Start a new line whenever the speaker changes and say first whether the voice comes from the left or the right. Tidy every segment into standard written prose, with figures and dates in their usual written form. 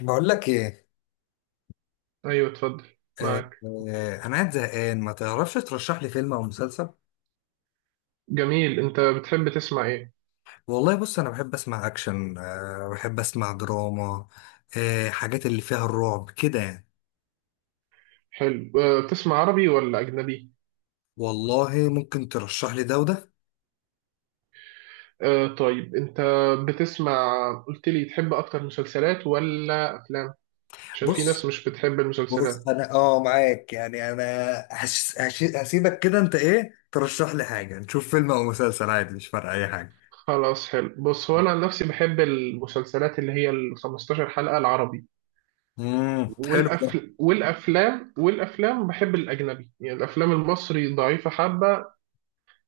left: بقول لك ايه.
right: ايوه، اتفضل.
left: آه
right: معاك.
left: آه انا قاعد زهقان، ما تعرفش ترشح لي فيلم او مسلسل؟
right: جميل، انت بتحب تسمع ايه؟
left: والله بص، انا بحب اسمع اكشن، آه بحب اسمع دراما، آه حاجات اللي فيها الرعب كده يعني.
right: حلو. بتسمع عربي ولا اجنبي؟
left: والله ممكن ترشح لي ده وده.
right: طيب، انت بتسمع، قلت لي تحب اكتر مسلسلات ولا افلام؟ عشان في ناس
left: بص
right: مش بتحب المسلسلات.
left: بص انا اه معاك يعني انا هش هش، هسيبك كده. انت ايه ترشح لي حاجه؟ نشوف فيلم او مسلسل عادي، مش فارقه اي حاجه.
right: خلاص، حلو. بص، هو انا عن نفسي بحب المسلسلات اللي هي ال 15 حلقة العربي.
left: حلو.
right: والافلام بحب الاجنبي، يعني الافلام المصري ضعيفة حبة.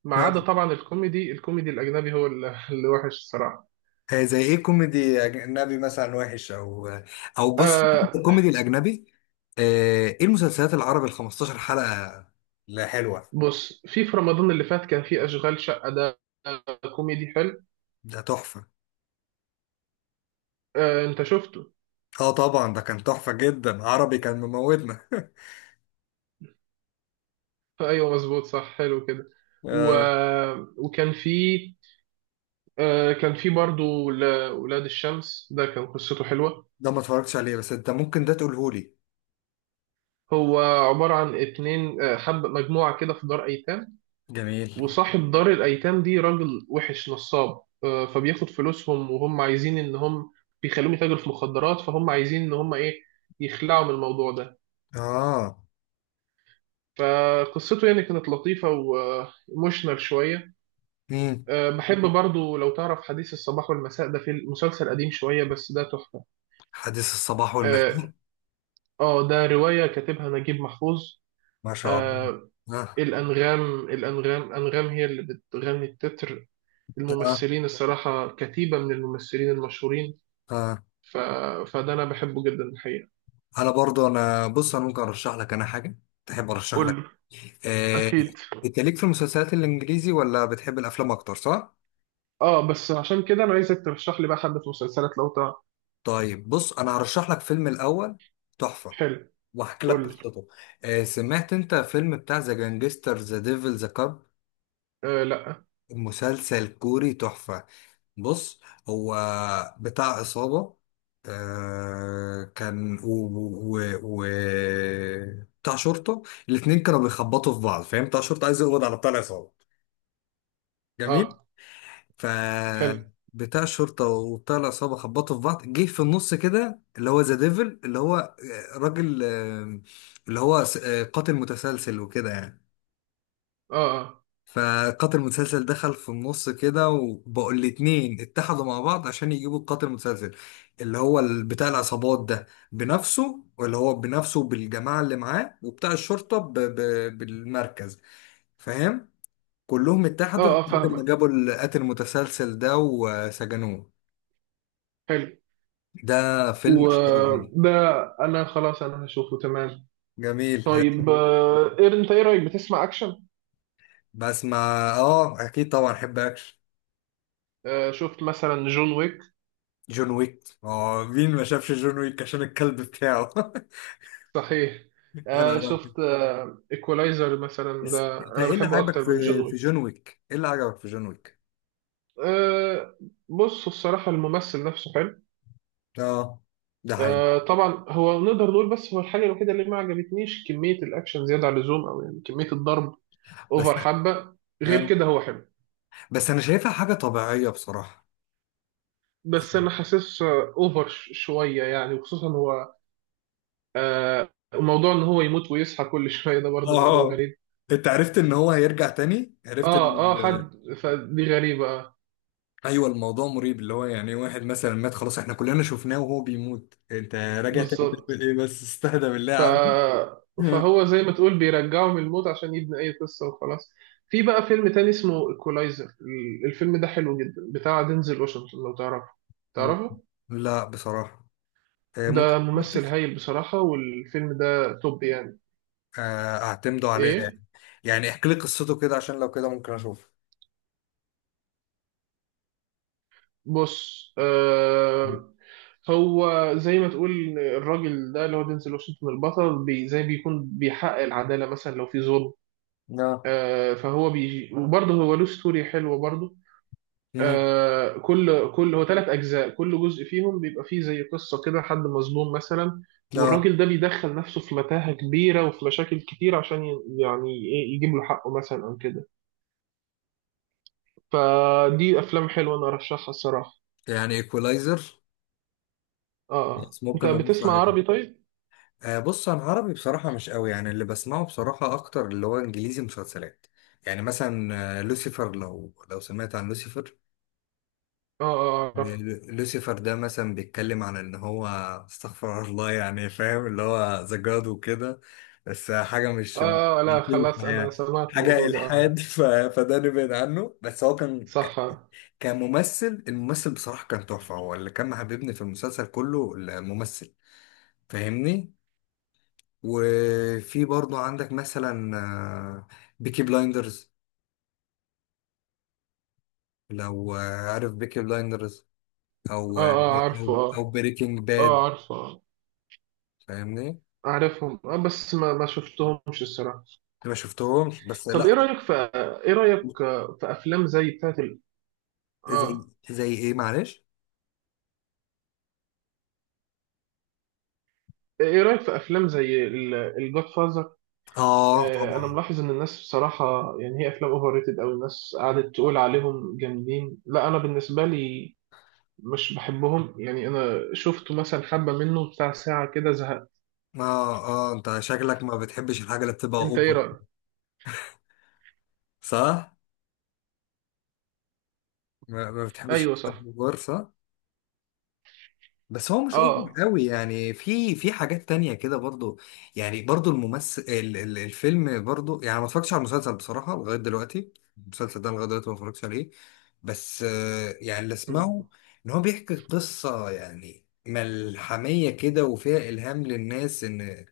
right: ما
left: ده
right: عدا طبعا الكوميدي الاجنبي، هو اللي وحش الصراحة.
left: زي ايه كوميدي اجنبي مثلا وحش؟ او او بص،
right: آه،
left: الكوميدي الاجنبي آه، ايه المسلسلات العربي ال 15 حلقة؟ لا حلوة.
right: بص، في رمضان اللي فات كان في اشغال شقه ده، كوميدي حلو.
left: ده تحفة.
right: آه، انت شفته؟
left: اه طبعا ده كان تحفة جدا، عربي كان مموتنا
right: ايوه، مظبوط، صح، حلو كده. و...
left: آه،
right: وكان في آه كان في برضو ولاد الشمس، ده كان قصته حلوه.
left: ده ما اتفرجتش عليه، بس انت ممكن ده تقولهولي.
right: هو عباره عن اتنين، حب مجموعه كده في دار ايتام،
left: جميل.
right: وصاحب دار الايتام دي راجل وحش نصاب، فبياخد فلوسهم، وهم عايزين ان هم بيخلوهم يتاجروا في مخدرات، فهم عايزين ان هم ايه، يخلعوا من الموضوع ده.
left: اه.
right: فقصته يعني كانت لطيفة وموشنال شوية.
left: امم.
right: بحب برضو، لو تعرف، حديث الصباح والمساء، ده في مسلسل قديم شوية بس ده تحفة.
left: حديث الصباح والمساء.
right: اه. ده رواية كاتبها نجيب محفوظ.
left: ما شاء الله.
right: أه.
left: اه.
right: الأنغام، أنغام هي اللي بتغني التتر.
left: اه.
right: الممثلين الصراحة كتيبة من الممثلين المشهورين.
left: اه
right: ف... فده أنا بحبه جدا الحقيقة.
left: انا برضو، انا بص انا ممكن ارشح لك انا حاجه، تحب ارشح
right: قول
left: لك؟
right: لي.
left: آه،
right: أكيد.
left: انت ليك في المسلسلات الانجليزي ولا بتحب الافلام اكتر، صح؟
right: اه، بس عشان كده أنا عايزك ترشح لي بقى حبة مسلسلات لو تعرف.
left: طيب بص انا هرشح لك فيلم الاول، تحفه،
right: حلو.
left: واحكي لك
right: قول لي.
left: قصته. سمعت انت فيلم بتاع ذا جانجستر ذا ديفل ذا كاب؟
right: آه لا.
left: مسلسل كوري تحفه. بص، هو بتاع عصابة. آه كان بتاع شرطة. الاتنين كانوا بيخبطوا في بعض، فاهم؟ بتاع شرطة عايز يقبض على بتاع العصابة. جميل.
right: اه،
left: ف
right: حلو،
left: بتاع الشرطة وبتاع العصابة خبطوا في بعض، جه في النص كده اللي هو ذا ديفل، اللي هو راجل، اللي هو قاتل متسلسل وكده يعني.
right: اه، اه،
left: فقاتل متسلسل دخل في النص كده، وبقوا الاتنين اتحدوا مع بعض عشان يجيبوا القاتل المتسلسل، اللي هو بتاع العصابات ده بنفسه، واللي هو بنفسه بالجماعة اللي معاه، وبتاع الشرطة بالمركز، فاهم؟ كلهم اتحدوا
right: اه، اه،
left: لحد ما
right: فاهمك،
left: جابوا القاتل المتسلسل ده وسجنوه.
right: حلو.
left: ده فيلم خارج جديد.
right: وده، انا خلاص انا هشوفه، تمام.
left: جميل
right: طيب، انت ايه رايك، بتسمع اكشن؟
left: بسمع. اه اكيد طبعا، احب اكشن.
right: شفت مثلا جون ويك؟
left: جون ويك. اه مين ما شافش جون ويك عشان الكلب بتاعه؟
right: صحيح.
left: غير عربي.
right: شفت ايكولايزر مثلا؟
left: بس
right: ده
left: انت
right: انا
left: ايه اللي
right: بحبه
left: عجبك
right: اكتر من جون
left: في
right: ويك.
left: جون ويك؟ ايه اللي عجبك في جون ويك؟
right: آه، بص الصراحه الممثل نفسه حلو.
left: اه، ده حقيقي.
right: طبعا، هو نقدر نقول، بس هو الحاجه الوحيده اللي ما عجبتنيش كميه الاكشن زياده عن اللزوم، او يعني كميه الضرب
left: بس
right: اوفر حبه. غير
left: آه.
right: كده هو حلو.
left: بس انا شايفها حاجة طبيعية بصراحة،
right: بس
left: يعني.
right: انا حاسس اوفر شويه يعني، وخصوصا هو آه وموضوع ان هو يموت ويصحى كل شويه، ده برضه موضوع
left: اه.
right: غريب.
left: انت عرفت ان هو هيرجع تاني؟ عرفت ان
right: اه اه. حد، فدي غريبه.
left: ايوه، الموضوع مريب. اللي هو يعني واحد مثلا مات، خلاص احنا كلنا شفناه وهو بيموت، انت راجع تاني
right: بالظبط.
left: تعمل ايه؟ بس استهدى بالله يا
right: ف
left: عم.
right: فهو زي ما تقول بيرجعه من الموت عشان يبني اي قصه وخلاص. في بقى فيلم تاني اسمه ايكولايزر، الفيلم ده حلو جدا، بتاع دينزل واشنطن، لو تعرفه. تعرفه.
left: لا بصراحة. ممكن.
right: ده ممثل هايل بصراحه، والفيلم ده توب يعني.
left: اعتمدوا عليه
right: ايه.
left: يعني. يعني احكي لي قصته كده، عشان لو كده ممكن اشوف.
right: بص، هو زي ما تقول، الراجل ده اللي هو دينزل واشنطن البطل بي زي، بيكون بيحقق العدالة، مثلا لو في ظلم.
left: لا
right: آه، فهو بيجي وبرضه هو له ستوري حلوة برضه. آه، كل هو ثلاث أجزاء، كل جزء فيهم بيبقى فيه زي قصة كده، حد مظلوم مثلا،
left: لا.
right: والراجل ده بيدخل نفسه في متاهة كبيرة وفي مشاكل كتير، عشان يعني إيه، يجيب له حقه مثلا أو كده. فدي أفلام حلوة أنا أرشحها الصراحة.
left: يعني ايكولايزر.
right: آه آه.
left: بس ممكن
right: أنت
left: نبص
right: بتسمع
left: على دي.
right: عربي طيب؟
left: آه بص، انا عربي بصراحه مش قوي، يعني اللي بسمعه بصراحه اكتر اللي هو انجليزي مسلسلات. يعني مثلا لوسيفر. لو سمعت عن لوسيفر؟
right: آه. آه أعرف.
left: لوسيفر ده مثلا بيتكلم عن ان هو، استغفر الله يعني، فاهم اللي هو ذا جاد وكده. بس حاجه مش
right: آه آه، لا
left: منطقية
right: خلاص أنا
left: يعني،
right: سمعت
left: حاجه
right: الموضوع ده آه،
left: الحاد فده نبعد عنه. بس هو كان
right: صح آه.
left: كممثل، الممثل بصراحه كان تحفه، هو اللي كان محببني في المسلسل كله الممثل، فاهمني؟ وفي برضو عندك مثلا بيكي بلايندرز، لو عارف بيكي بلايندرز، او
right: آه
left: او
right: عارفه آه.
left: او بريكنج
right: آه
left: باد،
right: عارفه آه.
left: فاهمني أنا؟
right: أعرفهم آه، بس ما شفتهمش الصراحة.
left: ما شفتهمش بس
right: طب إيه
left: لا.
right: رأيك في، إيه رأيك في أفلام زي بتاعت
left: زي
right: آه
left: ايه معلش؟
right: إيه رأيك في أفلام زي الجاد فازر؟
left: اه
right: آه، أنا
left: طبعا.
right: ملاحظ إن الناس بصراحة يعني، هي أفلام أوفر ريتد أوي، الناس قعدت تقول عليهم جامدين، لا أنا بالنسبة لي مش بحبهم يعني. أنا شفته مثلا حبة منه بتاع ساعة كده زهقت.
left: اه اه. انت شكلك ما بتحبش الحاجه اللي بتبقى
right: أنت إيه
left: اوفر،
right: رأيك؟
left: صح؟ ما بتحبش
right: أيوه
left: الحاجه
right: صح.
left: اوفر، صح. بس هو مش اوفر
right: آه
left: قوي يعني، في حاجات تانية كده برضو. يعني برضو الممثل ال ال الفيلم برضو، يعني ما اتفرجتش على المسلسل بصراحة لغاية دلوقتي، المسلسل ده لغاية دلوقتي ما اتفرجتش عليه. بس يعني اللي
right: مم.
left: اسمعه، ان هو بيحكي قصة يعني ملحمية كده، وفيها الهام للناس ان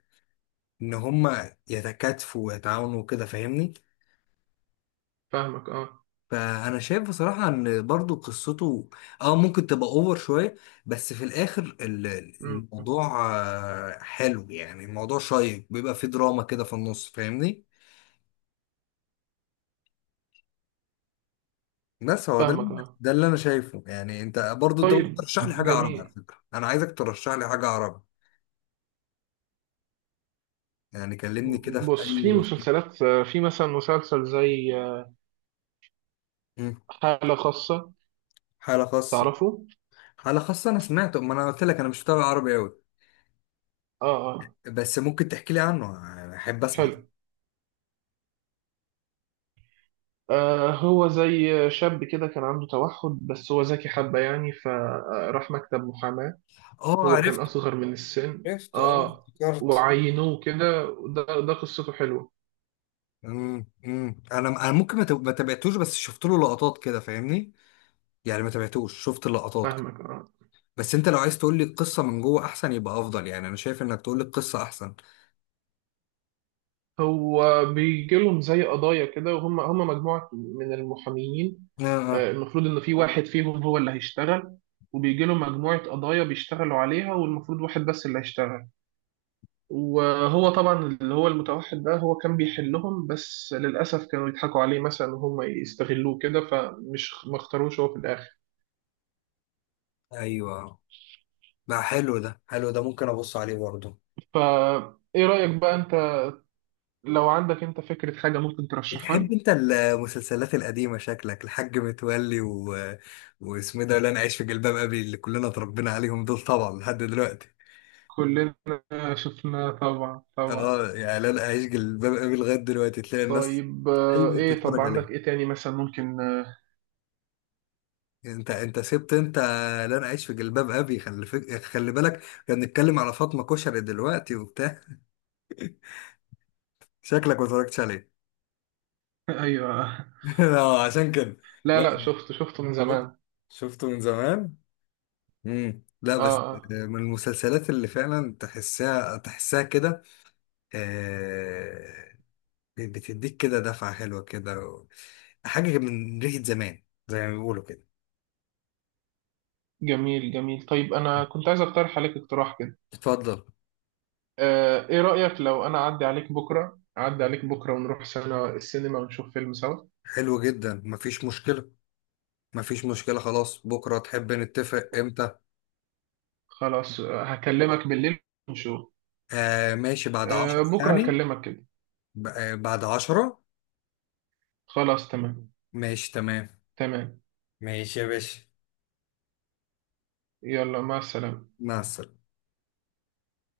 left: هما يتكاتفوا ويتعاونوا وكده، فاهمني؟
right: فاهمك اه.
left: فانا شايف بصراحه ان برضو قصته اه ممكن تبقى اوفر شويه، بس في الاخر
right: مم.
left: الموضوع حلو يعني، الموضوع شيق، بيبقى فيه دراما كده في النص، فاهمني؟ بس هو ده
right: فاهمك اه.
left: ده اللي انا شايفه يعني. انت ممكن
right: طيب
left: ترشح لي حاجه عربي، على
right: جميل.
left: فكره انا عايزك ترشح لي حاجه عربي، يعني كلمني كده في
right: بص،
left: اي
right: في
left: وقت.
right: مسلسلات، في مثلا مسلسل زي،
left: مم.
right: حالة خاصة،
left: حاله خاصه.
right: تعرفه؟
left: حاله خاصه انا سمعته، ما انا قلت لك انا مش متابع عربي قوي،
right: اه اه.
left: بس ممكن تحكي لي عنه، احب اسمع.
right: حلو. آه، هو زي شاب كده كان عنده توحد، بس هو ذكي حبة يعني، فراح مكتب محاماة.
left: اه
right: هو كان
left: عرفته.
right: أصغر من السن.
left: عرفته، اه
right: اه.
left: افتكرت.
right: وعينوه كده، ده قصته حلوة.
left: امم، انا انا ممكن ما تابعتوش، بس شفت له لقطات كده، فاهمني؟ يعني ما تابعتوش، شفت اللقطات كده.
right: فاهمك آه.
left: بس انت لو عايز تقول لي القصه من جوه احسن، يبقى افضل، يعني انا شايف انك تقول لي القصه احسن.
right: هو بيجي لهم زي قضايا كده، وهم مجموعة من المحاميين.
left: اه
right: آه،
left: آه.
right: المفروض إن في واحد فيهم هو اللي هيشتغل، وبيجي لهم مجموعة قضايا بيشتغلوا عليها، والمفروض واحد بس اللي هيشتغل. وهو طبعا اللي هو المتوحد ده، هو كان بيحلهم، بس للأسف كانوا يضحكوا عليه مثلا وهم يستغلوه كده، فمش ما اختاروش هو في الآخر.
left: ايوه بقى، حلو ده، حلو ده، ممكن ابص عليه برضه.
right: فا إيه رأيك بقى أنت، لو عندك أنت فكرة حاجة ممكن ترشحها لي؟
left: بتحب انت المسلسلات القديمه شكلك، الحاج متولي واسمه إيه ده، لا انا عايش في جلباب ابي، اللي كلنا اتربينا عليهم دول طبعا لحد دلوقتي.
right: كلنا شفنا، طبعا طبعا.
left: اه يعني لا انا عايش جلباب ابي لغايه دلوقتي، تلاقي الناس
right: طيب،
left: دايما
right: ايه، طب
left: بتتفرج
right: عندك
left: عليه.
right: ايه تاني مثلا ممكن؟
left: انت سبت انت، لا انا عايش في جلباب ابي، خلي خلي بالك، كان بنتكلم على فاطمه كشري دلوقتي وبتاع، شكلك ما اتفرجتش عليه.
right: ايوه.
left: اه عشان كده.
right: لا لا،
left: لا
right: شفته من
left: شفت،
right: زمان.
left: شفته من زمان. لا
right: اه
left: بس،
right: آه.
left: من المسلسلات اللي فعلا تحسها، تحسها كده، آه، بتديك كده دفعه حلوه كده، حاجه من ريحه زمان زي ما بيقولوا كده.
right: جميل جميل، طيب انا كنت عايز اقترح عليك اقتراح كده.
left: اتفضل.
right: آه، ايه رأيك، لو انا اعدي عليك بكرة، ونروح سنة السينما ونشوف فيلم سوا؟
left: حلو جدا، مفيش مشكله. مفيش مشكله، خلاص بكره تحب نتفق امتى؟
right: خلاص، هكلمك بالليل ونشوف.
left: آه ماشي بعد 10
right: آه، بكرة
left: يعني.
right: هكلمك كده.
left: بعد عشرة.
right: خلاص، تمام.
left: ماشي تمام.
right: تمام.
left: ماشي يا باشا.
right: يلا، مع السلامة.
left: مع السلامة.